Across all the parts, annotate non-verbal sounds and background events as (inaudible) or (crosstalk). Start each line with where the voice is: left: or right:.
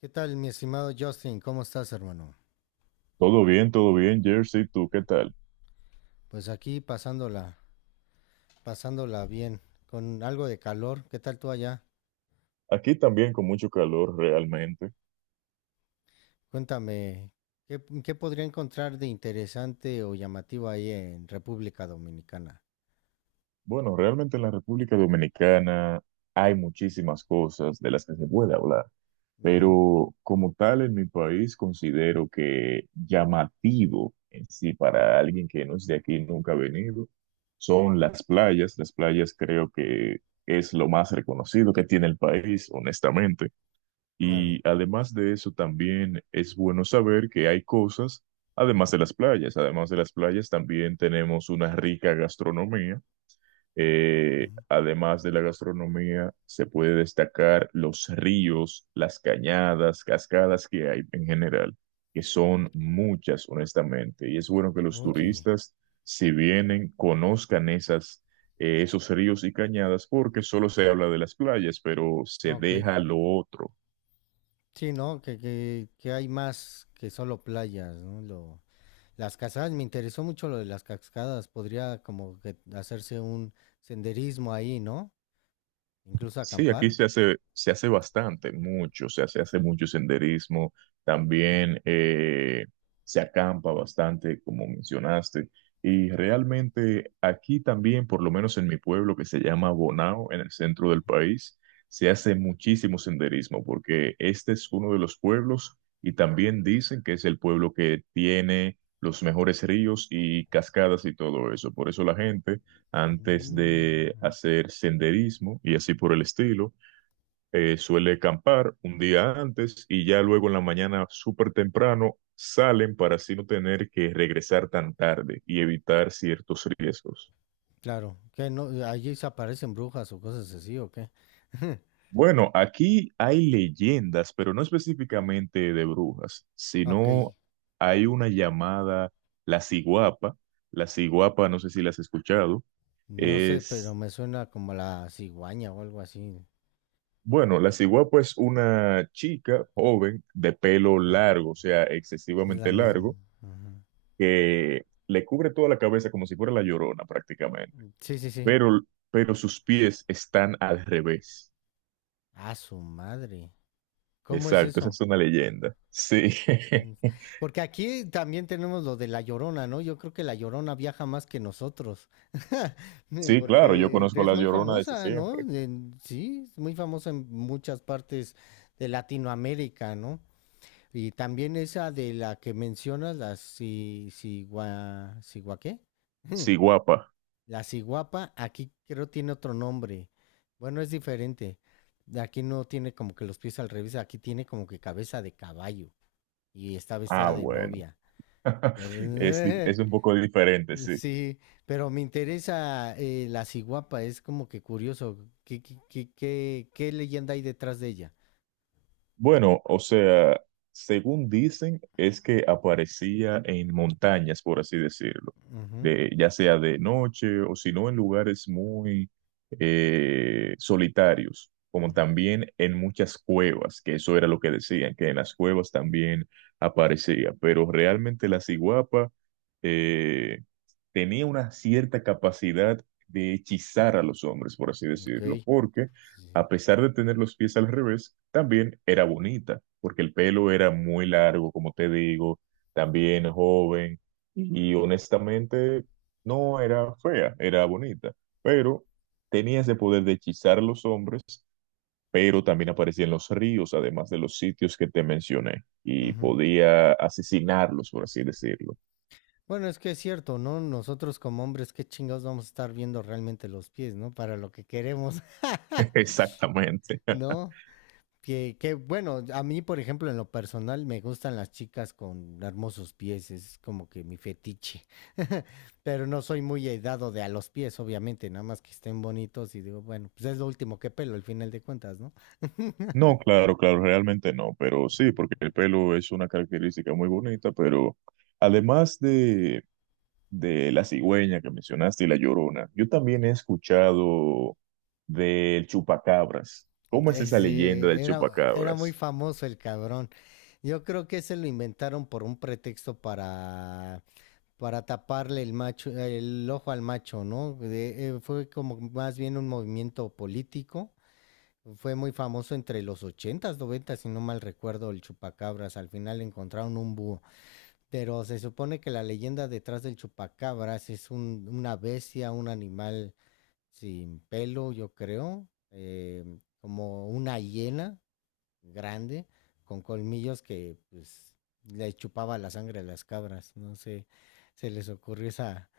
left: ¿Qué tal, mi estimado Justin? ¿Cómo estás, hermano?
right: Todo bien, Jersey, ¿tú qué tal?
left: Pues aquí pasándola, pasándola bien, con algo de calor. ¿Qué tal tú allá?
right: Aquí también con mucho calor realmente.
left: Cuéntame, ¿qué podría encontrar de interesante o llamativo ahí en República Dominicana?
right: Bueno, realmente en la República Dominicana hay muchísimas cosas de las que se puede hablar,
left: Ujú,
right: pero como tal en mi país considero que llamativo en sí para alguien que no es de aquí, nunca ha venido, son las playas. Las playas creo que es lo más reconocido que tiene el país, honestamente.
left: claro.
right: Y además de eso, también es bueno saber que hay cosas, además de las playas, también tenemos una rica gastronomía.
left: Ujú.
right: Además de la gastronomía, se puede destacar los ríos, las cañadas, cascadas que hay en general, que son muchas, honestamente. Y es bueno que los
left: Oye,
right: turistas, si vienen, conozcan esas, esos ríos y cañadas, porque solo se habla de las playas, pero se
left: ok.
right: deja lo otro.
left: Sí, ¿no? Que hay más que solo playas, ¿no? Las cascadas, me interesó mucho lo de las cascadas. Podría como que hacerse un senderismo ahí, ¿no? Incluso
right: Sí, aquí
left: acampar.
right: se hace bastante, mucho, o sea, se hace mucho senderismo, también se acampa bastante, como mencionaste, y realmente aquí también, por lo menos en mi pueblo que se llama Bonao, en el centro del país, se hace muchísimo senderismo, porque este es uno de los pueblos y también dicen que es el pueblo que tiene los mejores ríos y cascadas y todo eso, por eso la gente antes
left: Mm,
right: de hacer senderismo y así por el estilo. Suele acampar un día antes y ya luego en la mañana súper temprano salen para así no tener que regresar tan tarde y evitar ciertos riesgos.
left: claro, que no, allí se aparecen brujas o cosas así, ¿o qué? (laughs)
right: Bueno, aquí hay leyendas, pero no específicamente de brujas,
left: Ok,
right: sino hay una llamada la ciguapa. La ciguapa, no sé si la has escuchado,
left: no sé, pero
right: es...
left: me suena como la cigüeña o algo así.
right: Bueno, la ciguapa es una chica joven de pelo
left: Ah,
right: largo, o sea,
left: es la
right: excesivamente
left: misma.
right: largo,
left: Ajá.
right: que le cubre toda la cabeza como si fuera la Llorona prácticamente,
left: Sí, sí, sí.
right: pero, sus pies están al revés.
left: A su madre. ¿Cómo es
right: Exacto, esa
left: eso?
right: es una leyenda. Sí,
left: Mm.
right: (laughs)
left: Porque aquí también tenemos lo de la Llorona, ¿no? Yo creo que la Llorona viaja más que nosotros. (laughs) Mm.
right: sí, claro, yo
left: Porque
right: conozco a
left: es
right: la
left: muy
right: Llorona desde
left: famosa, ¿no?
right: siempre.
left: Sí, es muy famosa en muchas partes de Latinoamérica, ¿no? Y también esa de la que mencionas, la si, sigua, sigua ¿qué? (laughs)
right: Ciguapa.
left: La ciguapa, aquí creo tiene otro nombre. Bueno, es diferente. Aquí no tiene como que los pies al revés, aquí tiene como que cabeza de caballo y está
right: Ah,
left: vestida de
right: bueno.
left: novia. Pero,
right: (laughs) Es un poco diferente,
left: (laughs)
right: sí.
left: sí, pero me interesa la ciguapa, es como que curioso. ¿Qué leyenda hay detrás de ella?
right: Bueno, o sea, según dicen, es que aparecía en montañas, por así decirlo,
left: Ujú,
right: de, ya sea de noche o si no en lugares muy solitarios, como
left: ujú.
right: también en muchas cuevas, que eso era lo que decían, que en las cuevas también aparecía, pero realmente la ciguapa tenía una cierta capacidad de hechizar a los hombres, por así decirlo,
left: Ok.
right: porque
left: Sí.
right: a pesar de tener los pies al revés, también era bonita, porque el pelo era muy largo, como te digo, también joven, y honestamente no era fea, era bonita, pero tenía ese poder de hechizar a los hombres, pero también aparecía en los ríos, además de los sitios que te mencioné, y podía asesinarlos, por así decirlo.
left: Bueno, es que es cierto, ¿no? Nosotros como hombres, qué chingados vamos a estar viendo realmente los pies, ¿no? Para lo que queremos, (laughs)
right: (laughs) Exactamente.
left: ¿no? Que bueno, a mí, por ejemplo, en lo personal me gustan las chicas con hermosos pies, es como que mi fetiche. (laughs) Pero no soy muy dado de a los pies, obviamente, nada más que estén bonitos y digo, bueno, pues es lo último que pelo, al final de cuentas, ¿no?
right: No, claro, claro, realmente no, pero sí, porque el pelo es una característica muy bonita, pero además de la cigüeña que mencionaste y la llorona, yo también he escuchado del chupacabras. ¿Cómo es esa
left: Sí,
right: leyenda del
left: era muy
right: chupacabras?
left: famoso el cabrón. Yo creo que se lo inventaron por un pretexto para taparle el macho, el ojo al macho, ¿no? Fue como más bien un movimiento político. Fue muy famoso entre los 80s, 90 si no mal recuerdo, el chupacabras. Al final encontraron un búho. Pero se supone que la leyenda detrás del chupacabras es una bestia, un animal sin pelo, yo creo, como una hiena grande con colmillos que pues le chupaba la sangre a las cabras. No sé, se les ocurrió esa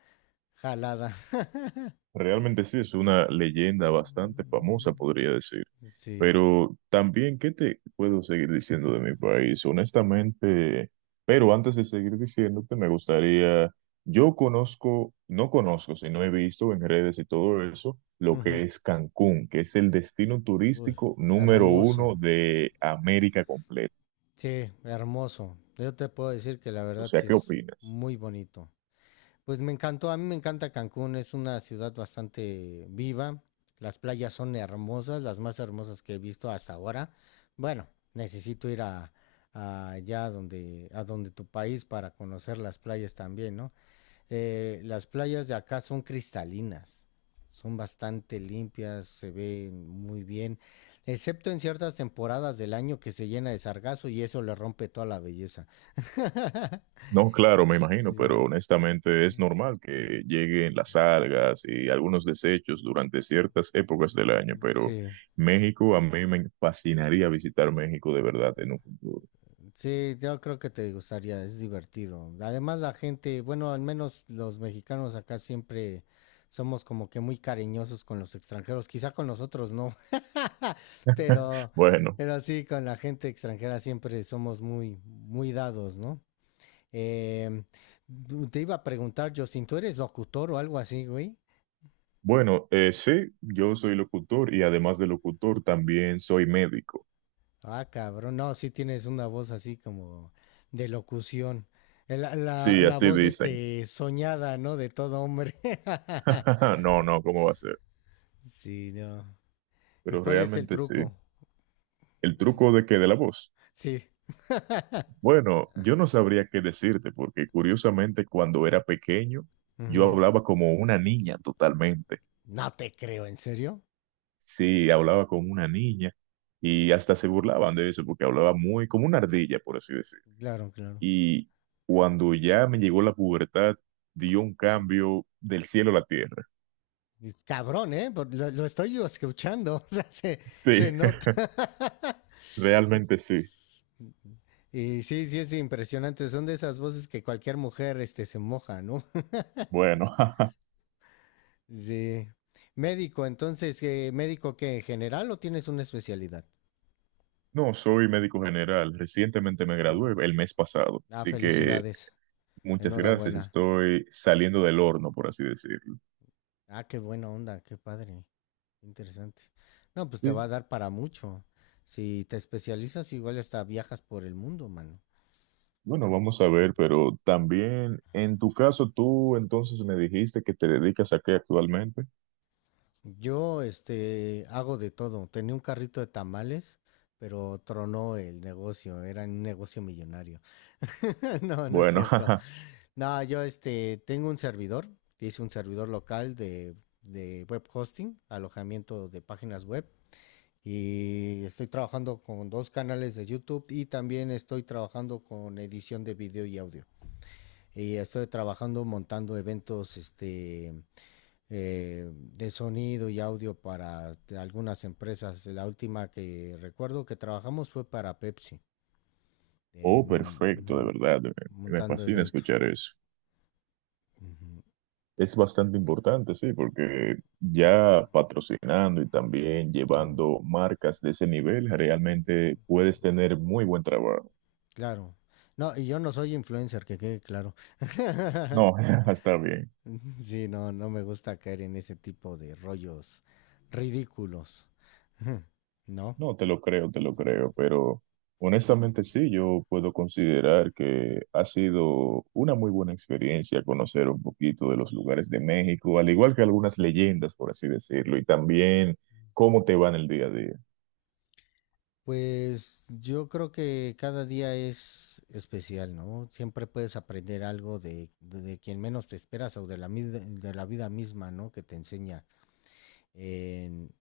left: jalada. (laughs)
right: Realmente sí, es una leyenda bastante famosa, podría decir.
left: Sí.
right: Pero también, ¿qué te puedo seguir diciendo de mi país? Honestamente, pero antes de seguir diciéndote, me gustaría, yo conozco, no conozco, sino he visto en redes y todo eso, lo
left: Ujú.
right: que es Cancún, que es el destino
left: Uy,
right: turístico número
left: hermoso.
right: uno de América completa.
left: Sí, hermoso. Yo te puedo decir que la
right: O
left: verdad
right: sea,
left: sí
right: ¿qué
left: es
right: opinas?
left: muy bonito. Pues me encantó, a mí me encanta Cancún, es una ciudad bastante viva. Las playas son hermosas, las más hermosas que he visto hasta ahora. Bueno, necesito a allá a donde tu país para conocer las playas también, ¿no? Las playas de acá son cristalinas, son bastante limpias, se ven muy bien, excepto en ciertas temporadas del año que se llena de sargazo y eso le rompe toda la belleza. (laughs)
right: No, claro, me imagino, pero
left: Sí,
right: honestamente es normal que lleguen las algas y algunos desechos durante ciertas épocas del año, pero
left: sí.
right: México, a mí me fascinaría visitar México de verdad en un futuro.
left: Sí, yo creo que te gustaría, es divertido. Además, la gente, bueno, al menos los mexicanos acá siempre somos como que muy cariñosos con los extranjeros, quizá con nosotros no, (laughs)
right: (laughs)
left: pero,
right: Bueno,
left: pero sí, con la gente extranjera siempre somos muy, muy dados, ¿no? Em, Te iba a preguntar, Justin, ¿tú eres locutor o algo así, güey?
right: bueno, sí, yo soy locutor y además de locutor también soy médico.
left: Ah, cabrón, no, sí tienes una voz así como de locución. El- La, la
right: Sí,
left: la
right: así
left: voz
right: dicen.
left: este soñada, ¿no? De todo hombre.
right: (laughs)
left: (laughs)
right: No, no, ¿cómo va a ser?
left: Sí, no. ¿Y
right: Pero
left: cuál es el
right: realmente sí.
left: truco?
right: El truco de que de la voz.
left: Sí.
right: Bueno, yo no sabría qué decirte, porque curiosamente cuando era pequeño, yo
left: Ujú.
right: hablaba como una niña totalmente.
left: No te creo, ¿en serio?
right: Sí, hablaba como una niña y hasta se burlaban de eso, porque hablaba muy como una ardilla, por así decir.
left: Claro, claro.
right: Y cuando ya me llegó la pubertad, dio un
left: Mm.
right: cambio del cielo a la tierra.
left: Y cabrón, ¿eh? Lo estoy yo escuchando, (laughs) o sea, se
right: Sí, (laughs)
left: nota. (laughs)
right: realmente sí.
left: Y sí, sí, es impresionante. Son de esas voces que cualquier mujer este, se moja, ¿no?
right: Bueno, (laughs)
left: Sí. Médico, entonces, ¿médico qué? ¿General o tienes una especialidad?
right: no, soy médico general. Recientemente me
left: Mm.
right: gradué el mes pasado,
left: Ah,
right: así que
left: felicidades.
right: muchas gracias.
left: Enhorabuena.
right: Estoy saliendo del horno, por así decirlo.
left: Ah, qué buena onda, qué padre. Interesante. No, pues te va
right: Sí,
left: a dar para mucho. Si te especializas, igual hasta viajas por el mundo, mano.
right: bueno, vamos a ver, pero también en tu caso, tú entonces me dijiste que te dedicas a qué actualmente.
left: Yo, este, hago de todo. Tenía un carrito de tamales, pero tronó el negocio. Era un negocio millonario. (laughs) No, no es
right: Bueno, (laughs)
left: cierto.
right: jaja.
left: No, yo este, tengo un servidor, hice un servidor local de web hosting, alojamiento de páginas web. Y estoy trabajando con dos canales de YouTube y también estoy trabajando con edición de video y audio. Y estoy trabajando montando eventos este, de sonido y audio para algunas empresas. La última que recuerdo que trabajamos fue para Pepsi,
right: Oh,
left: en
right: perfecto, de
left: ujú,
right: verdad, me
left: montando
right: fascina
left: evento.
right: escuchar eso.
left: Ujú,
right: Es bastante importante, sí, porque ya patrocinando y también
left: claro,
right: llevando marcas de ese nivel, realmente
left: sí.
right: puedes tener muy buen trabajo.
left: Claro. No, y yo no soy influencer, que quede claro.
right: No,
left: (laughs)
right: (laughs) está bien.
left: Sí, no, no me gusta caer en ese tipo de rollos ridículos. (laughs) No.
right: No, te lo creo, pero honestamente sí, yo puedo considerar que ha sido una muy buena experiencia conocer un poquito de los lugares de México, al igual que algunas leyendas, por así decirlo, y también cómo te va en el día a día.
left: Pues yo creo que cada día es especial, ¿no? Siempre puedes aprender algo de quien menos te esperas o de de la vida misma, ¿no? Que te enseña en,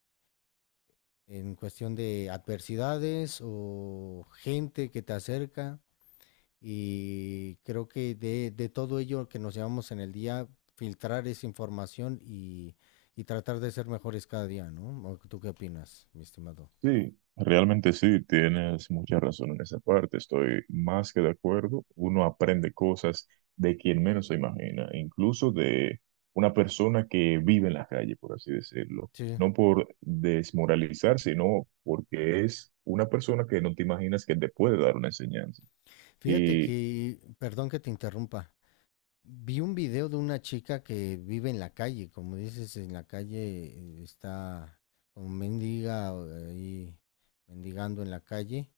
left: en cuestión de adversidades o gente que te acerca. Y creo que de todo ello que nos llevamos en el día, filtrar esa información y tratar de ser mejores cada día, ¿no? ¿O ¿tú qué opinas, mi estimado?
right: Sí, realmente sí, tienes mucha razón en esa parte, estoy más que de acuerdo. Uno aprende cosas de quien menos se imagina, incluso de una persona que vive en la calle, por así decirlo.
left: Sí.
right: No por desmoralizar, sino porque es una persona que no te imaginas que te puede dar una enseñanza.
left: Fíjate que, perdón que te interrumpa, vi un video de una chica que vive en la calle, como dices, en la calle, está como mendiga, ahí mendigando en la calle.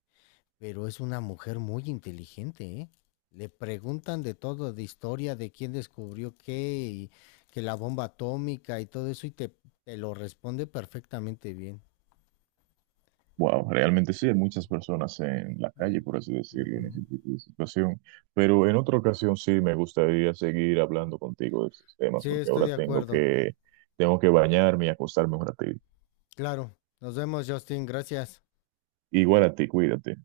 left: Pero es una mujer muy inteligente, ¿eh? Le preguntan de todo, de historia, de quién descubrió qué, y que la bomba atómica y todo eso, te lo responde perfectamente bien.
right: Wow, realmente sí, hay muchas personas en la calle, por así decirlo, en ese
left: Ujú.
right: tipo de situación. Pero en otra ocasión sí me gustaría seguir hablando contigo de estos temas,
left: Sí,
right: porque
left: estoy
right: ahora
left: de acuerdo.
right: tengo que bañarme y acostarme un ratito.
left: Claro. Nos vemos, Justin. Gracias.
right: Igual a ti, cuídate.